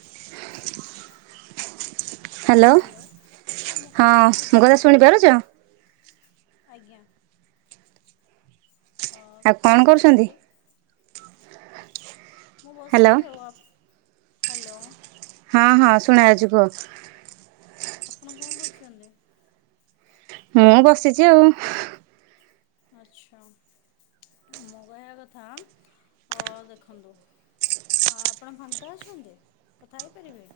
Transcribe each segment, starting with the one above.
[unintelligible] Hello. ହଁ ମୋ କଥା ମୋ ଶୁଭୁଚିତ କଥା ଶୁଣିପାରୁଛ ଆପଣଙ୍କୁ। ଆଜ୍ଞା। ହଁ କଣ କରୁଛନ୍ତି। ମୁଁ ହ୍ୟାଲୋ ବସିଛି ଆଉ। ଆପ, ହ୍ୟାଲୋ। ହଁ, ହଁ, ଶୁଣାଯାଉଛି କୁହ। ଆପଣ କଣ କରୁଛନ୍ତି। ମୁଁ ବସିଛି ଆଉ। ଆଚ୍ଛା। ମୋ କହିବା କଥା, ହଁ ଦେଖନ୍ତୁ, ଆପଣ ଫାଙ୍କା ଅଛନ୍ତି। କଥା ହେଇପାରିବେ?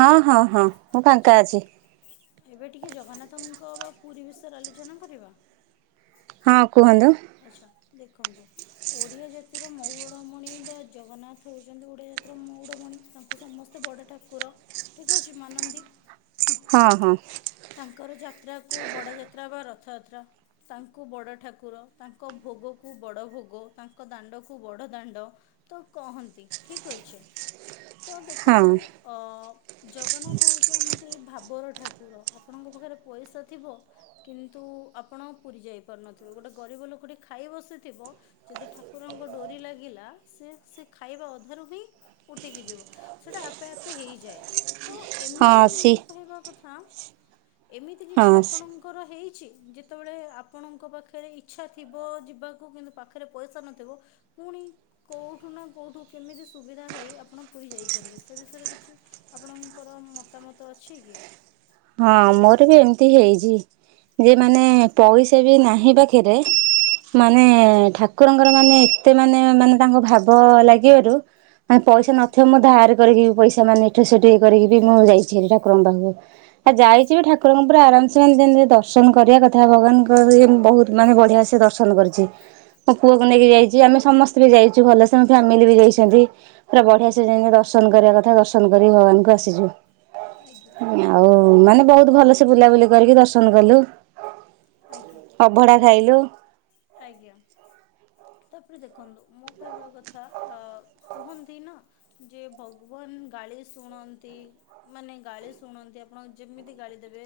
ହଁ, ହଁ, ହଁ। ମୁଁ ଆଚ୍ଛା। ଫାଙ୍କା ଅଛି ଏବେ ଟିକିଏ ଜଗନ୍ନାଥଙ୍କର ପୁରୀ ବିଷୟରେ ଆଲୋଚନା କରିବା। ହଁ, କୁହନ୍ତୁ। ଆଚ୍ଛା। ଦେଖନ୍ତୁ, ଓଡିଆ ଜାତିର ମଉରମଣି ବା ଜଗନ୍ନାଥ ହଉଛନ୍ତି ଓଡିଆ ଜାତିର ମଉରମଣି। ତାଙ୍କୁ, ସମସ୍ତେ ବଡ଼ ଠାକୁର, ଠିକ୍ ଅଛି ମାନନ୍ତି। ହଁ, ହଁ। ତାଙ୍କର ଯାତ୍ରାକୁ, ବଡ଼ଯାତ୍ରା ବା ରଥଯାତ୍ରା ତାଙ୍କୁ ବଡ଼ ଠାକୁର, ତାଙ୍କ ଭୋଗକୁ ବଡ଼ ଭୋଗ, ତାଙ୍କ ଦାଣ୍ଡକୁ ବଡ଼ ଦାଣ୍ଡ, ତ କହନ୍ତି, ଠିକ ଅଛି। ତ ହଁ ଦେଖନ୍ତୁ, ଅ ଜଗନ୍ନାଥ ହଉଛନ୍ତି ଭାବର ଠାକୁର। ଆପଣଙ୍କ ପାଖରେ ପଇସା ଥିବ, କିନ୍ତୁ ଆପଣ ପୁରୀ ଯାଇପାରୁନଥିବେ। ଗୋଟେ ଗରିବ ଲୋକଟିଏ ଖାଇ ବସିଥିବ, ଯଦି ଠାକୁରଙ୍କ ଡୋରି ଲାଗିଲା ସେ, ସେ ଖାଇବା ଅଧାରୁ ବି ଉଠକି ଯିବ। ସେଟା ଆପେ, ଆପେ ହେଇଯାଏ। ତ ଏମିତି ହଁ ସି ମୋ କହିବା କଥା, ଏମିତି ହଁ କିଛି ଆପଣ, କର ହେଇଛି ଯେତେବେଳେ ଆପଣଙ୍କ ପାଖରେ ଇଚ୍ଛା ଥିବ ଯିବାକୁ, କିନ୍ତୁ ପାଖରେ ପଇସା ନଥିବ, ପୁଣି କୋଉଠୁ ନା କୋଉଠୁ କେମିତି ସୁବିଧା ହେଇ ଆପଣ ପୁରୀ ଯାଇଛନ୍ତି। ସେ ବିଷୟରେ କିଛି, ଆପଣଙ୍କର ମତାମତ ଅଛି କି। ହଁ, ମୋର ବି ଏମିତି ହେଇଚି। ଯେ ମାନେ ପଇସା ବି ନାହିଁ ପାଖରେ ମାନେ, ଆଜ୍ଞା ଠାକୁରଙ୍କର ମାନେ ଏତେ ମାନେ, ମାନେ ତାଙ୍କ ଭାବ ଲାଗିବାରୁ ମାନେ ପଇସା ଆଜ୍ଞା ନଥିବ, ମୁଁ ଧାରେ କରିକି ପଇସା ମାନେ ଏଇଠୁ, ସେଇଠୁ କରିକି ବି ମୁଁ ଯାଇଛି ଠାକୁରଙ୍କ ପାଖକୁ ଆଉ ଆଜ୍ଞା ଯାଇଚି ଠା କୁ ଠୁକୁରଙ୍କୁ ପୁରା ଆରାମସେ ମାନେ ଯେମିତି ଦର୍ଶନ କରିବା କଥା, ଭଗବାନଙ୍କର ବହୁତ ମାନେ ବଢିଆସେ ଦର୍ଶନ କରୁଛି। ମୋ ପୁଅକୁ ନେଇକି ଯାଇଛି, ଆମେ ସମସ୍ତେ ବି ଯାଇଛୁ, ଭଲସ ଫ୍ୟାମିଲି ବି ଯାଇଛନ୍ତି। ପୁରା ବଢିଆ ସେ ଆଜ୍ଞା ଦର୍ଶନ କରିବା କଥା ଦର୍ଶନ କରିକି ଭଗବାନଙ୍କୁ ଆସିଛୁ। ଆଜ୍ଞା ଆଉ ଦେଖ ମାନେ ବହୁତ ଭଲସେ ବୁଲାବୁଲି କରିକି ଦର୍ଶନ କଲୁ। ଆଜ୍ଞା ଅଭଢା ତାପରେ ଖାଇଲୁ। ଆଜ୍ଞା। ତାପରେ ଦେଖନ୍ତୁ, ମୋ କହିବା କଥା, ଅ କୁହନ୍ତି ନା ଯେ, ଭଗବାନ ଗାଳି ଶୁଣନ୍ତି। ମାନେ ଗାଳି ଶୁଣନ୍ତି। ଆପଣ ଯେମିତି ଗାଳି ଦେବେ,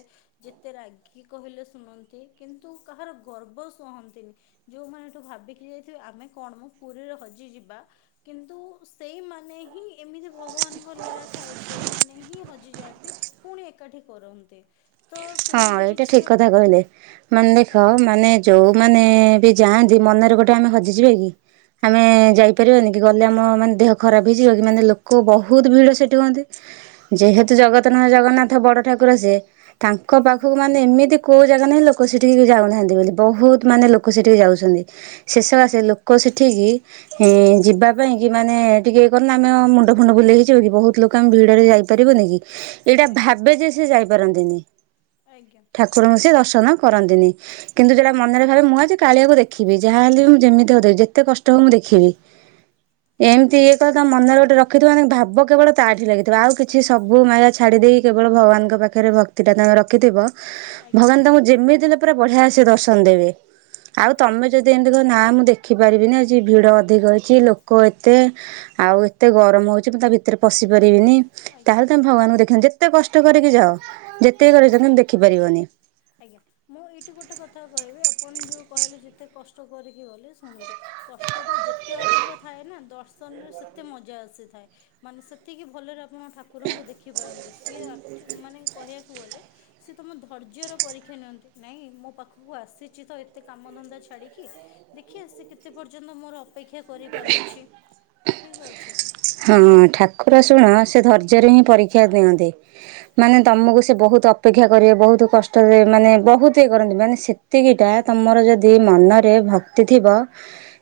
ଯେତେ ରାଗି କହିଲେ ଶୁଣନ୍ତି। ନ୍ତି, କିନ୍ତୁ କାହାର ଗର୍ବ ଶହନ୍ତିନି। ଯୋଉମାନେ ଏଠୁ ଭାବିକି ଯାଇଥିବେ, ଆମେ କଣମ ପୁରୀରେ ହଜିଯିବା। କିନ୍ତୁ ସେଇମାନେ ହିଁ ଏମିତି ଭଗବାନଙ୍କ ଲୀଳା ଥାଏ, ସେଇମାନେ ହିଁ ହଜିଯାଆନ୍ତି। ପୁଣି ଏକାଠି କରନ୍ତି। ତ ହଁ, ସେମିତି ଏଇଟା କିଛି ଠିକ୍ କଥା ଆପଣ କହିଲେ। ମାନେ ଦେଖ, ଆଜ୍ଞା ମାନେ ଯୋଉମାନେ ବି ଯାଆନ୍ତି ମନରେ ଗୋଟେ ଆମେ ହଜିଯିବା କି? ଆମେ ଆଜ୍ଞା ଯାଇପାରିବାନି? ଗଲେ ଆମ ମାନେ ଦେହ ଖରାପ୍ ହେଇଯିବ କି, ମାନେ ଲୋକ ବହୁତ୍ ଭିଡ ସେଠି ହୁଅନ୍ତି ଯେହତୁ ଆଜ୍ଞା ଜଗତ [unintelligible] ଜଗନ୍ନାଥ ବଡ ଠାକୁର ସେ, ତାଙ୍କ ଆଜ୍ଞା ଆଜ୍ଞା ପାଖକୁ ମୁଁ ମାନେ ଏମିତି କୋଉ ଜାଗା ନାହିଁ ଲୋକ ସେଠିକି ବି ଯାଉନାହାନ୍ତି ବୋଲି, ବହୁତ୍ ମାନେ ଲୋକ ସେଠିକି ଯାଉଚନ୍ତି। ଶେଷ ଆସେ ଲୋକ ସେଠିକି ଏଁ ଯିବାପାଇଁ କି ମାନେ ଟିକିଏ ଇଏ କରୁନ ଆମେ ମୁଣ୍ଡ ଫୁଣ୍ଡ ବୁଲେଇ ହେଇଯିବ କି, ବହୁତ୍ ଲୋକ ଆମେ ଭିଡରେ ଯାଇପାରିବୁନି କି? ଏଇଟା ଆଜ୍ଞା ଭାବେ ଯେ, ସେ ଯାଇପାରନ୍ତିନି। ଆଜ୍ଞା। ଠାକୁରଙ୍କୁ ସିଏ ଦର୍ଶନ କରନ୍ତିନି, କିନ୍ତୁ ଯୋଉଟା ମନରେ ଆଜ୍ଞା ଭାବେ ମୁଁ ଆଜି କାଳିଆକୁ ଦେଖିବି, ଯାହାହଲେ ବି ମୁଁ ଯେମିତି ହଉ [unintelligible] ଯେତେ କଷ୍ଟ ହଉ ମୁଁ ଦେଖିବି। ଏମ୍ତି ଇଏ କଥା ତା ମନରେ ଗୋଟେ ରଖିଥିବ [unintelligible] ଭାବ କେବଳ ତାଠି ଲାଗିଥିବ, ଆଉ କିଛି ସବୁ ମାୟା ଛାଡ଼ି ଦେଇ କେବଳ ଭଗବାନଙ୍କ ପାଖେରେ ଭକ୍ତିଟା ତାଙ୍କ ର ରଖିଥିବ ଆଜ୍ଞା ଭଗବାନ୍ ତମୁକୁ ଯେମିତିି ହେଲେ ପୁରା ବଢିଆ ସେ ଦର୍ଶନ ଦେବେ, ଆଉ ଆଜ୍ଞା ତମେ ଯଦି ଏମ୍ ତି କହିବ ନା ମୁଁ ଦେଖିପାରିବିନି, ଆଜି ଭିଡ ଅଧିକ ହେଇଚି ଲୋକ ଏତେ ଆଉ ଏତେ ଗରମ୍ ହଉଚି, ମୁ ତା ଭିତ ଭିତେରେ ପଶି ପାରିବିନି, ଆଜ୍ଞା ତାହେଲେ ତମେ ଭଗବାନଙ୍କୁ ଦେଖିବନି ଯେତେ କଷ୍ଟ କରିକି ଯାଅ [unintelligible] କର ଆଜ୍ଞା ଦେଖିପାରିବନି। ଆଜ୍ଞା, ମୁଁ ଏଇଠି ଗୋଟେ କଥା କହିବି ଆପଣ ଯୋଉ କହିଲେ ଯେତେ କଷ୍ଟ କରିକି ଗଲେ ଶୁଣନ୍ତୁ କଷ୍ଟଟା ଯେତେ ଅଧିକ ଥାଏ ନା, ଦର୍ଶନରେ ସେତେ ମଜା ଆସିଥାଏ। ମାନେ ସେତିକି ଭଲରେ ଆପଣ ଠାକୁରଙ୍କୁ ଦେଖି ପାରନ୍ତି, ସିଏ ଆକ୍ଚୁ ମାନେ କହିବାକୁ ଗଲେ ସିଏ ତମ ଧୈର୍ଯ୍ୟର ପରୀକ୍ଷା ନିଅନ୍ତି, ନାଇଁ ମୋ ପାଖୁକୁ ଆସିଚି ତ ଏତେ କାମଧନ୍ଦା ଛାଡ଼ିକି ଦେଖିଆ ସେ କେତେ ପର୍ଯ୍ୟନ୍ତ ମୋର ଅପେକ୍ଷା କରିପାରୁଛି, ଠିକ ଅଛି। ହଁ ଠାକୁର ଶୁଣ ତ ସେ ଧୈର୍ଯ୍ୟରେ ହିଁ ପରୀକ୍ଷା ନିଅନ୍ତି। ମାନେ ତମକୁ ସେ ବହୁତ୍ ଅପେକ୍ଷା କରିବେ, ବହୁତ କଷ୍ଟରେ ମାନେ ବହୁତ୍ ଇଏ କରନ୍ତି, ମାନେ ସେ ଏତିକିଟା ଆଜ୍ଞା ତମର ଯଦି ମନରେ ଭକ୍ତି ଥିବ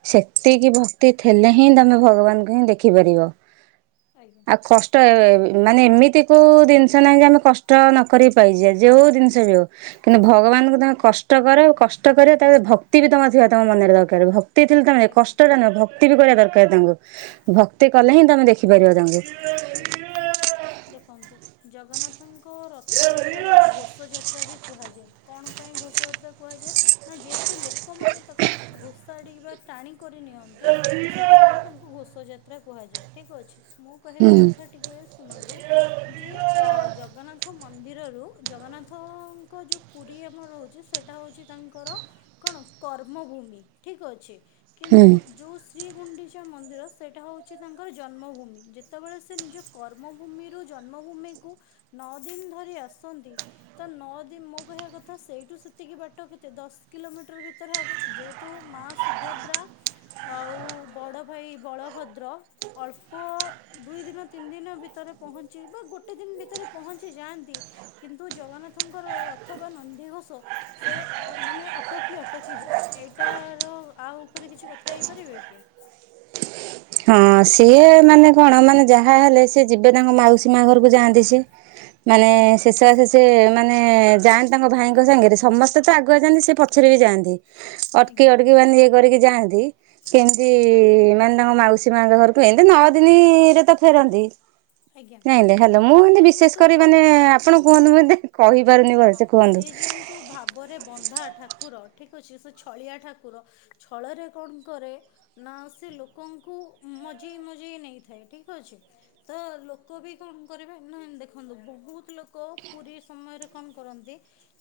ସେତିକି ଭକ୍ତି ଥେଲେ ହିଁ, ତମେ ଭଗବାନଙ୍କୁ ହିଁ ଦେଖିପାରିବ। ଆଜ୍ଞା ଆଉ କଷ୍ଟ ତ ଏ [unintelligible] ମାନେ ଏମିତି କୋଉ ଦିନିଷ ନାହିଁ ଯେ ଆମେ କଷ୍ଟ ନ କରିକି ପାଇଯିବା, ଯୋଉ ଦିନିଷ ବି ହଉ କିନ୍ତୁ ଆଜ୍ଞା ଭଗବାନଙ୍କୁ ତମେ କଷ୍ଟ କର, କଷ୍ଟ କରିବ ତା ଭକ୍ତି ବି ତମ ଥିବା ତମ ମନରେ ଥିବା ଦରକାର ଭ ଭକ୍ତି ଥିଲେ ତମେ ଆଜ୍ଞା କଷ୍ଟଟା ନୁହଁ, ଭକ୍ତି ବି କରିବା ଦରକାର ତାଙ୍କୁ, ଭକ୍ତି କଲେ ହିଁ ତମେ ଦେଖିପାରିବ ତାଙ୍କୁ। ଆଜ୍ଞା, ଦେଖନ୍ତୁ ଜଗନ୍ନାଥଙ୍କ ରଥଯାତ୍ରାକୁ ଘୋଷ ଯାତ୍ରା ବି କୁହାଯାଏ, କଣ ପାଇଁ ଘୋଷ ଯାତ୍ରା କୁହାଯାଏ, ନା ଯେହେତୁ ଲୋକମାନେ ତାକୁ ଘୋଷାଡି ବା ଟାଣି କରି ନିଅନ୍ତି, ସେଥିପାଇଁ ତାଙ୍କୁ ଘଷ ଯାତ୍ରା କୁହାଯାଏ ଠିକ୍ ଅଛି ମୁଁ କହବା ହୁଁ କଥା ଟିକେ ଶୁଣନ୍ତୁ ଯେ ଅ ଜଗନ୍ନାଥ ମନ୍ଦିରରୁ ଜଗନ୍ନାଥଙ୍କ ଯୋଉ ପୁରୀ ଆମର ରହୁଚି ସେଟା ହଉଚି ତାଙ୍କର କଣ କର୍ମଭୂମି, ଠିକ୍ ଅଛି। ହୁଁ। କିନ୍ତୁ ଯୋଉ ଶ୍ରୀ ଗୁଣ୍ଡିଚା ମନ୍ଦିର ସେଇଟା ହେଉଚି ତାଙ୍କର ଜନ୍ମଭୂମି, ଯେ ତବଳେ ସେ ନିଜ କର୍ମଭୂମିରୁ ଜନ୍ମଭୂମିକୁ ନଅ ଦିନ୍ ଧରି ଆସନ୍ତି ତ ନଅଦି ମୋ କହିବା କଥା ସେଇଠୁ ସେତିକି ବାଟ କେତେ ଦଶ୍ କିଲୋମିଟର ଭିତେରେ ହବ। ଯେହେତୁ ମା ସୁଭଦ୍ରା ଆଉ ବଡ଼ ଭାଇ ବଳଭଦ୍ର, ଅଳ୍ପ ଦୁଇ ଦିନ ତିନି ଦିନ ଭିତରେ ପହଞ୍ଚି ବା ଗୋଟେ ଦିନ ଭିତରେ ପହଞ୍ଚି ଯାଆନ୍ତି, କିନ୍ତୁ ଜଗନ୍ନାଥଙ୍କର ରଥ ବା ନନ୍ଦିଘୋଷ, ସେ ମାନେ ଅଟକି ଅଟକି ଯାଏ ଏଇଟାର ଆଉ ଉପରେ କିଛି କଥା ହେଇପାରିବେ କି? ହଁ ସିଏ ମାନେ କଣ ମାନେ ଯାହା ହେଲେ ସି ଯିବେ ତାଙ୍କ ମାଉସୀ ମା ଘରକୁ ଯାଆନ୍ତି ସି। ମାନେ ଶେଷ ସେ ମାନେ ଯାନ୍ତି ତାଙ୍କ ଭାଇଙ୍କ ସାଙ୍ଗରେ ସମସ୍ତେ ତ ଆଗୁଆ ଯାନ୍ତି ସେ ପଛରେ ବି ଯଆନ୍ତି। ଅଟକି ଆଜ୍ଞା। ଅଟକି ମାନେ ଇଏ କରିକି ଯାଆନ୍ତି କେମିତି ମାନେ ତାଙ୍କ ମାଉସୀ ୀ ମାଙ୍କ ଘରକୁ ଏନ୍ତି ନଅ ଦିନରେ ନା ଫେରନ୍ତି ଆଜ୍ଞା ନାଇଁ ହେଲ ଦେଖନ୍ତୁ ମୁଁ ଏତି ସିଏ ବିଶେଷ ଯେହେତୁ କରି ମାନେ ଭାବ ଆପଣ କୁହନ୍ତୁ ଏ କହିପାରୁନି ହଁ ଭଲସେ କୁହନ୍ତୁ। ସିଏ ଯେହତୁ ଭାବରେ ବନ୍ଧା ଠାକୁର ଠିକ୍ ଅଛି ସେ ଛଳିଆ ଠାକୁର, ଛଳରେ କଣ କରେ, ନା ସେ ଲୋକଙ୍କୁ ମଜେଇ ମଜେଇ ନେଇଥାଏ ଠିକ ଅଛି, ତ ଲୋକ ବି କଣ କରିବେ ନ ଦେଖନ୍ତୁ ବହୁତ ଲୋକ ପୁରୀ ସମୟରେ, କଣ କରନ୍ତି?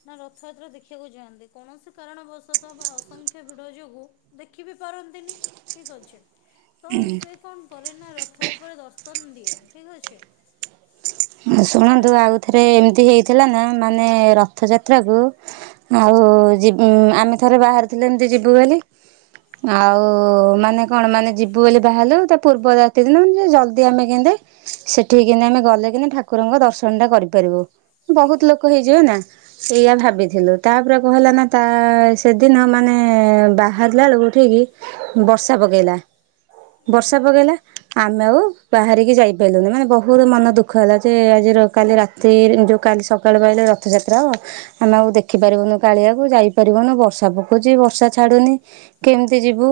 ନା ରଥଯାତ୍ରା ଦେଖିବାକୁ ଯାଆନ୍ତି। କୌଣସି କାରଣବଶତଃ ବା ଅସଂଖ୍ୟ ଭିଡ ଯୋଗୁ, ଦେଖି ବି ପାରନ୍ତିନି। ଠିକ ଅଛି, ତ ସେ କ'ଣ କରେ ନା ରଥ ଉପରେ ଦର୍ଶନ ଦିଏ। ଠିକ୍ ଅଛି, ଶୁଣନ୍ତୁ ଯେତେବେଳେ ଆଉ ଥରେ ଏମିତି ହେଇଥିଲା ନା, ମାନେ ରଥଯାତ୍ରାକୁ, ଆଉ ଆଜ୍ଞା ଆମେ ଥରେ ବାହାରିଥିଲେୁ ଏମିତି ଯିବୁ ବୋଲି, ଆଜ୍ଞା ଆଉ ମାନେ, କଣ ମାନେ ଯିବୁ ବୋଲି ବାହାରିଲୁ ତା ପୂର୍ବ ରାତି ଦିନ ମାନେ ଜଲଦି ଆମେ କେନ୍ତି, ସେଠିକି କିନ୍ତ ଆମେ ଗଲେ କିନ୍ତୁ ଠାକୁରଙ୍କ ଦର୍ଶନ ଟା କରିପାରିବୁ। ଆଜ୍ଞା ବହୁତ ଲୋକ ହେଇଯିବ ନା ସେଇଆ ଆଜ୍ଞା ଭାବିଥିଲୁ ତାପରେ କଣ ହେଲା ନା, ତା ସେଦିନ ମାନେ ବାହାରିଲା ବେଳକୁ ଉଠିକି ବର୍ଷା ପକେଇଲା। ଆଜ୍ଞା ବର୍ଷା ପକେଇଲା, ଆମେ ଆଉ ବାହାରିକି ଯାଇପାରିଲୁନି ମାନେ ବହୁତ ମନ ଦୁଃଖ ହେଲା। ସେ ଆଜିର କାଲି ରାତି ଯେଉଁ କାଲି ସକାଳୁ ଆଇଲେ ରଥଯାତ୍ରା ହେବ। ଆମେ ଆଉ ଦେଖି ପାରିବୁନୁ କାଳିଆକୁ ଯାଇପାରିବୁନୁ ବର୍ଷା ପକଉଛି ବର୍ଷା ଛାଡୁନି, କେମିତି ଯିବୁ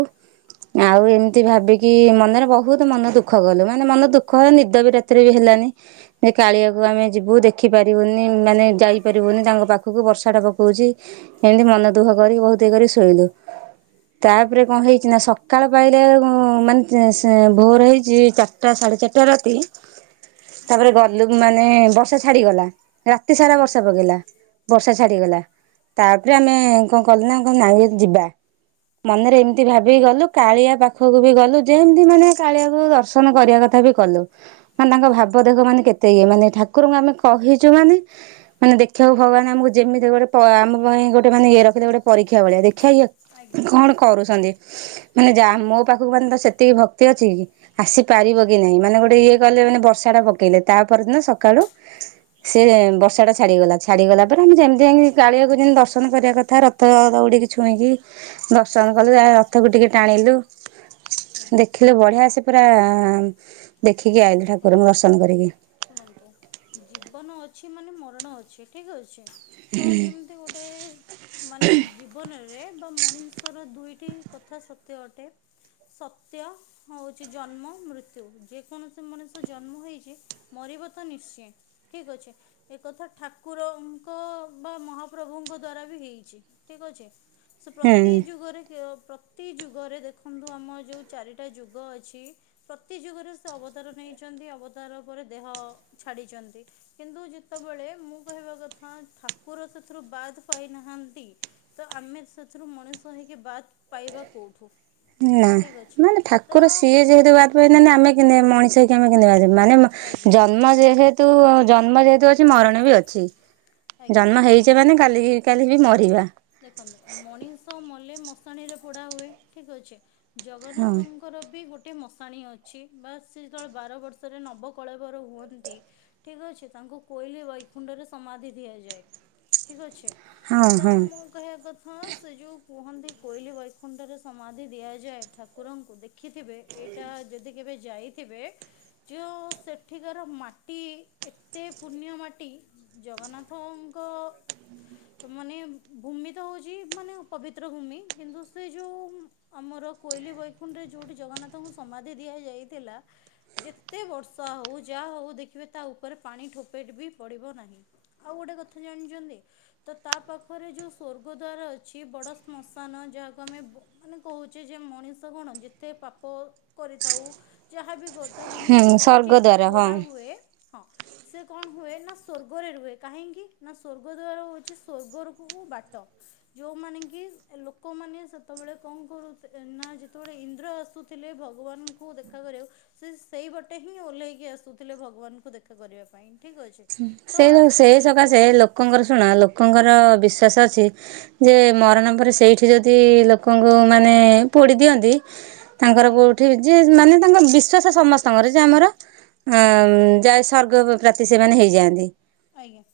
ଆଉ ଏ ଏମତି ଆଜ୍ଞା ଭାବିକି ମନରେ ବହୁତ ମନ ଦୁଃଖ କଲୁ ମାନେ ମନ ଦୁଃଖ ହେଲା ନିଦ ବି ରାତିରେ ବି ହେଲାନି। ଯେ କାଳିଆକୁ ଆମେ ଆଜ୍ଞା ଯିବୁ ଦେଖିପାରିବୁନି ମାନେ ଯାଇପାରିବୁନି ତାଙ୍କ ପାଖକୁ ବର୍ଷା ଟା ପକଉଛି। ଏମତି ମନ ଦୁଃଖ କରିକି ବହୁତ ଇ କରି ଶୋଇଲୁ ଆଜ୍ଞା ତାପରେ କଣ ହେଇଛି ନା ସକାଳ ପାଇଲେ ବେଳୁ ମାନେ ଭୋର ହେଇଛି ଚାରିଟା ସାଢେ ଚାରିଟା ରାତି, ଆଜ୍ଞା ତାପରେ ଗଲୁ ମାନେ ବର୍ଷା ଛାଡିଗଲା ରାତି ସାରା ଆଜ୍ଞା ବର୍ଷା ଆଜ୍ଞା ପକେଇଲା। ବର୍ଷା ଛାଡିଗଲା। ତାପରେ ଆମେ କଣ କଲେ ନା କଣ ନାଇ ଯିବା। ମନରେ ଆଜ୍ଞା ଏମିତି ଭାବ ବି ଗଲୁ କାଳିଆ ପାଖକୁ ବି ଗଲୁ ଯେମତି ମାନେ କାଳିଆକୁ ଦର୍ଶନ କରିବା କଥା ବି କଲୁ। ମାନେ ତାଙ୍କ ଆଜ୍ଞା ଭାବ ଦେଖ ମାନ କେତେ ଇଏ ମାନେ ଠାକୁରଙ୍କୁ ଆମେ, କହିଛୁ ମାନେ ମାନେ ଦେଖିବାକୁ ଆଜ୍ଞା ଭଗବାନ ଆମକୁ ଯେମିତି ହୋଉ ଗୋଟେ ଆମ ପାଇଁ ଗୋଟେ ମାନେ ଇଏ ରଖିଦେବେ ଗୋଟେ ପରୀକ୍ଷା ଭଳିଆ ଦେଖିବା ଇଏ ଆଜ୍ଞା କଣ କରୁଛନ୍ତି। ମାନେ ଯା ମୋ ପାଖକୁ ମାନେ ତ ସେତିକି ଭକ୍ତି ଅଛି କି। ଆସି ପାରିବ କି ନାହିଁ ମାନେ ଗୋଟେ ଇଏ କଲେ ମାନେ ବର୍ଷା ଟା ପକେଇଲେ ତାପରଦିନ ସକାଳୁ ସିଏ ବର୍ଷା ଟା ଛାଡିଗଲା, ଛାଡିଗଲା ପରେ ଆମେ ଯେମିତି ଯାଇକି କାଳିଆକୁ ଜେମି ଦର୍ଶନ କରିବା କଥା ରଥ ଥ ଦଉଡ଼ିକି ଛୁଇଁକି। ଦର୍ଶନ କଲୁ ଆଜ୍ଞା ଯା ରଥକୁ ଟିକେ ଟାଣିଲୁ ଆଜ୍ଞା ଦେଖିଲୁ ବଢିଆ ସେ। ପୁରା ଦେଖିକି ଆଇଲୁ ଠାକୁରଙ୍କୁ ଦେଖନ୍ତୁ ଦର୍ଶନ କରିକି। ଶୁଣନ୍ତୁ ଜୀବନ ଅଛି ମାନେ ମରଣ ଅଛି ଠିକ୍ ଅଛି ତ ଯେମ ତି ଗୋଟେ। ମାନେ ଜୀବନରେ ବା ମଣିଷର ଦୁଇଟି କଥା ସତ୍ୟ ଅଟେ। ସତ୍ୟ ହଉଚି ଜନ୍ମ ମୃତ୍ୟୁ ଯେକୌଣ ମଣିଷ ଜନ୍ମ ହେଇଛି ମରିବ ତ ନିଶ୍ଚୟ ଠିକ୍ ଅଛି। ଏକଥା ଠାକୁରଙ୍କ ବା ମହାପ୍ରଭୁଙ୍କ ଦ୍ଵାରା ବି ହେଇଛି ଠିକ୍ ଅଛି। ସେ ପ୍ରତି ହୁଁ ଯୁଗରେ କିଏ ପ୍ରତ୍ ପ୍ରତି ଯୁଗରେ ଦେଖନ୍ତୁ ଆମ ଯୋଉ ଚାରିଟା ଯୁଗ ଅଛି ପ୍ରତି ଯୁଗରେ ସେ ଅବ ଅବତାର ନେଇଛନ୍ତି ଅବତାର ପରେ ଦେହ ଛାଡ଼ିଚନ୍ତି କିନ୍ତୁ ଯେତେବେଳେ ମୁଁ କହିବା କଥା। ହଁ ଠାକୁର ସେଥିରୁ ବାଦ୍ ପାଇନାହାନ୍ତି। ତ ଆମେ ସେଥିରୁ ମଣିଷ ହେଇକି ବାଦ୍ ପାଇବା କୋଉଠୁ। ନା ମାନେ ଠାକୁର ସିଏ ମୁଁ ଯେହେତୁ କହ ବାଦ୍ ପାଇ ନା ନା ଆମେ କେମିତି ମଣିଷ ହେଇ କିି ଆମେ କେମିତି [unintelligible] ମାନେ ଆଜ୍ଞା ଜନ୍ମ ଯେହେତୁ ଜନ୍ମ ଯେହେତୁ ଅଛ ମରଣ ବି ଅଛି ଆଜ୍ଞା ଜନ୍ମ ହେଇଚେ ଦେଖନ୍ତୁ ମାନେ କାଲିକି କାଲି ବି ମରିବା। ଦେଖନ୍ତୁ ମଣିଷ ମଲେ ମଶାଣିରେ ପୋଡା ହୁଏ ଠିକ୍ ଅଛି ଜଗନ୍ନାଥ ହଁ ତାଙ୍କର ବି ଗୋଟେ ମଶାଣି ଅଛି ବା ସେ ଯେତେବେଳେ ବାର ବର୍ଷରେ ନବକଳେବର ହୁଅନ୍ତି। ଠିକ୍ ଅଛି ତାଙ୍କୁ କୋଇଲି ବୈକୁଣ୍ଠରେ ସମାଧି ଦିଆଯାଏ ଠିକ୍ ଅଛି। ହଁ ତ ହଁ ମୁଁ। କହିବା କଥା ସେ ଯଉ କୁହନ୍ତି କୋଇଲି ବୈକୁଣ୍ଠରେ ସମାଧି ଦିଆଯାଏ। ଠାକୁରଙ୍କୁ ଦେଖିଥିବେ ଏଇଟା ଯଦି କେବେ ଯାଇଥିବେ। ଯୋଉ ସେଠିକାର ମାଟି ଏତେ ପୁଣ୍ୟ ମାଟି। ଜଗନ୍ନାଥଙ୍କ ମାନେ। ଭୂମି ତ ହୋଉଚି ମାନେ ପବିତ୍ର ଭୂମି କିନ୍ତୁ ସେ ଯୋଉ। ଅମର କୋଇଲି ବୈକୁଣ୍ଠରେ ଯୋଉଠି ଜଗନ୍ନାଥଙ୍କୁ ସମାଧି ଦିଆ ହେଇ ଯାଇଥିଲା। ଯେତେ ବର୍ଷା ହଉ ଯା ହଉ ଦେଖିବେ ତା ଉପରେ ପାଣି ଠୋପେଟ ବି ପଡ଼ିବ ନାହିଁ। ଆଉ ଗୋଟେ କଥା ଜାଣିଛନ୍ତି ତ ତା ପାଖ ପାଖରେ ଯୋଉ ସ୍ଵର୍ଗ ଦ୍ଵାର ଅଛି ବଡ଼ ଶ୍ମଶାନ ଯାହାକୁ ଆମେ ବ ମାନେ କହୁଛେ ଯେ ମଣିଷ କଣ ଯେ ତେ ପାପ କରିଥାଉ ଯାହାବି କରିଥାଉ କିନ୍ତୁ ହୁଁ ଯଦି ସ୍ୱର୍ଗ ସେଇଠି ଦ୍ୱାର ହଁ ପୋଡ଼ା ହୁଏ। ହଁ ସେ କଣ ହୁଏ ନା ସ୍ଵର୍ଗରେ ରୁହେ କାହିଁକି ନା ସ୍ଵର୍ଗ ଦ୍ଵାରା ହଉଛି ସ୍ଵର୍ଗ ରୁ କୁ ବାଟ ଯୋଉମାନେ କି ଲୋକମାନେ ସେତେବେଳେ କଣ କରୁ ନା ଯେତେବେଳେ ଇନ୍ଦ୍ର ଆସୁଥିଲେ ଭଗବାନଙ୍କୁ ଦେଖା କରିବାକୁ। ସେ ସେଇ ବାଟେ ହିଁ ଓହ୍ଲେଇକି ଆସୁଥିଲେ ଭଗବାନଙ୍କୁ ଦେଖା କରିବା ପାଇଁ ଠିକ୍ ଅଛି। ତ ସେ ଆସ୍ତେ ସେଇ ଆସ୍ତେ ଲୋକ ସକାଶେ ଲୋକଙ୍କର ଶୁଣ ଲୋକଙ୍କର ବିଶ୍ଵାସ ଅଛି। ଯେ ମରଣ ପରେ ସେଇଠି ଯଦି ଲୋକଙ୍କୁ ମାନେ ପୋଡ଼ି ଦିଅନ୍ତି। ତାଙ୍କର ଆଜ୍ଞା କୋଉଠି ଯେ ମାନେ ତାଙ୍କ ବିଶ୍ଵାସ ସମସ୍ତଙ୍କର ଯେ ଆମର। ଅଂ ଆଜ୍ଞା ଯାଏ ସର୍ଗ ପ୍ରାପ୍ତି ସେମାନେ ହେଇଯାଆନ୍ତି। ଆଜ୍ଞା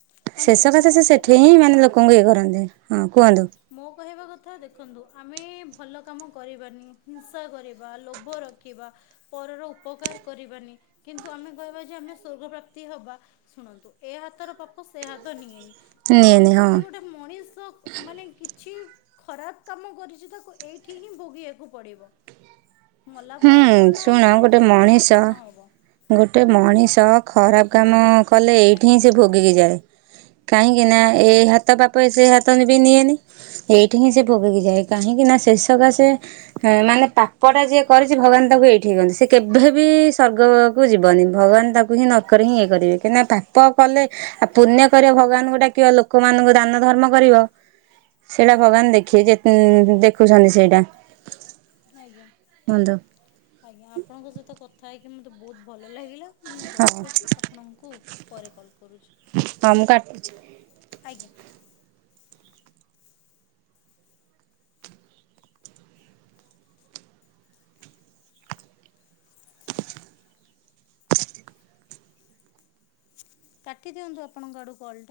ହଁ ଯେ ଶେଷ କଥା କିନ୍ତୁ ସେ ମୁଁ ସେଠି କହିବା ହିଁ ମାନେ କଥା ଲୋକଙ୍କୁ ଇଏ କରନ୍ତି ହଁ କୁହନ୍ତୁ। ମୋ କହିବା କଥା ଦେଖନ୍ତୁ ଆମେ ଭଲ କାମ କରିବାନି, ହିଂସା କରିବା, ଲୋଭ ରଖିବା। ପରର ଉପକାର କରିବାନି କିନ୍ତୁ ଆମେ କହିବା ଯେ ଆମେ ସ୍ୱର୍ଗ ପ୍ରାପ୍ତି ହବା। ଶୁଣନ୍ତୁ ଏ ହାତର ପାପ ସେ ହାତ ନିଏନି। ତ ନିଏନି ହଁ। ଯଦି ଗୋଟେ ମଣିଷ ମାନେ କିଛି ଖରାପ କାମ କରିଛି ତାକୁ ଏଇଠି ହିଁ ଭୋଗିବାକୁ ପଡିବ। ହୁଁ ମଲାପରେ ଥୁଡିନା ଶୁଣ ଆମେ ଗୋଟେ ଜାଣିଛେ କଣ ମଣିଷ ହବ ନହବ। ଗୋଟେ ମଣିଷ ଖରାପ କାମ କଲେ ଏଇଠି ହିଁ ସେ ଭୋଗିକି ଯାଏ। କାହିଁକି ନା ଏଇ ହାତ ପାପ ସେ ହାତ ବି ନିଏନି ଏଇଠି ହିଁ ସେ ଆଜ୍ଞା ଭୋଗକି ଯାଏ। କାହିଁକି ନା ସେ ସକାଶେ ମାନେ ପାପଟା ଯିଏ କରିଛି ଭଗବାନ ତାଙ୍କୁ ଏଇଠି କରନ୍ତି ସେ କେବେ ବି ସର୍ଗକୁ ଯିବନି ଭଗବାନ ତାକୁ ହିଁ ନ ପାଖରେ ହିଁ ଆଜ୍ଞା ଇଏ କରିବେ କାହିଁକନା ପାପ କଲେ ଆଉ ପୁଣ୍ୟ କରିବ ଭଗବାନଙ୍କୁ ଡାକିବ ଲୋକମାନଙ୍କୁ ଦାନ ଧର୍ମ କରିବ। ସେଇଟା ଆଜ୍ଞା ଭଗବାନ ଦେଖିବେ ଯେ ଦେଖୁଛନ୍ତି ସେଇଟା। ଆଜ୍ଞା। କୁହନ୍ତୁ। ଆଜ୍ଞା ଆପଣଙ୍କ ସହିତ କଥା ହେଇକି ମତେ ବହୁତ ଭଲ ଲାଗିଲା। ମୁଁ ହଉ ରଖୁଛି ଆପଣଙ୍କୁ ପରେ କଲ୍ କରୁଛି। ହଉ ମୁଁ କାଟୁଛି। ଆଜ୍ଞା। କାଟି ଦିଅନ୍ତୁ ଆପଣଙ୍କ ଆଡୁ କଲଟା।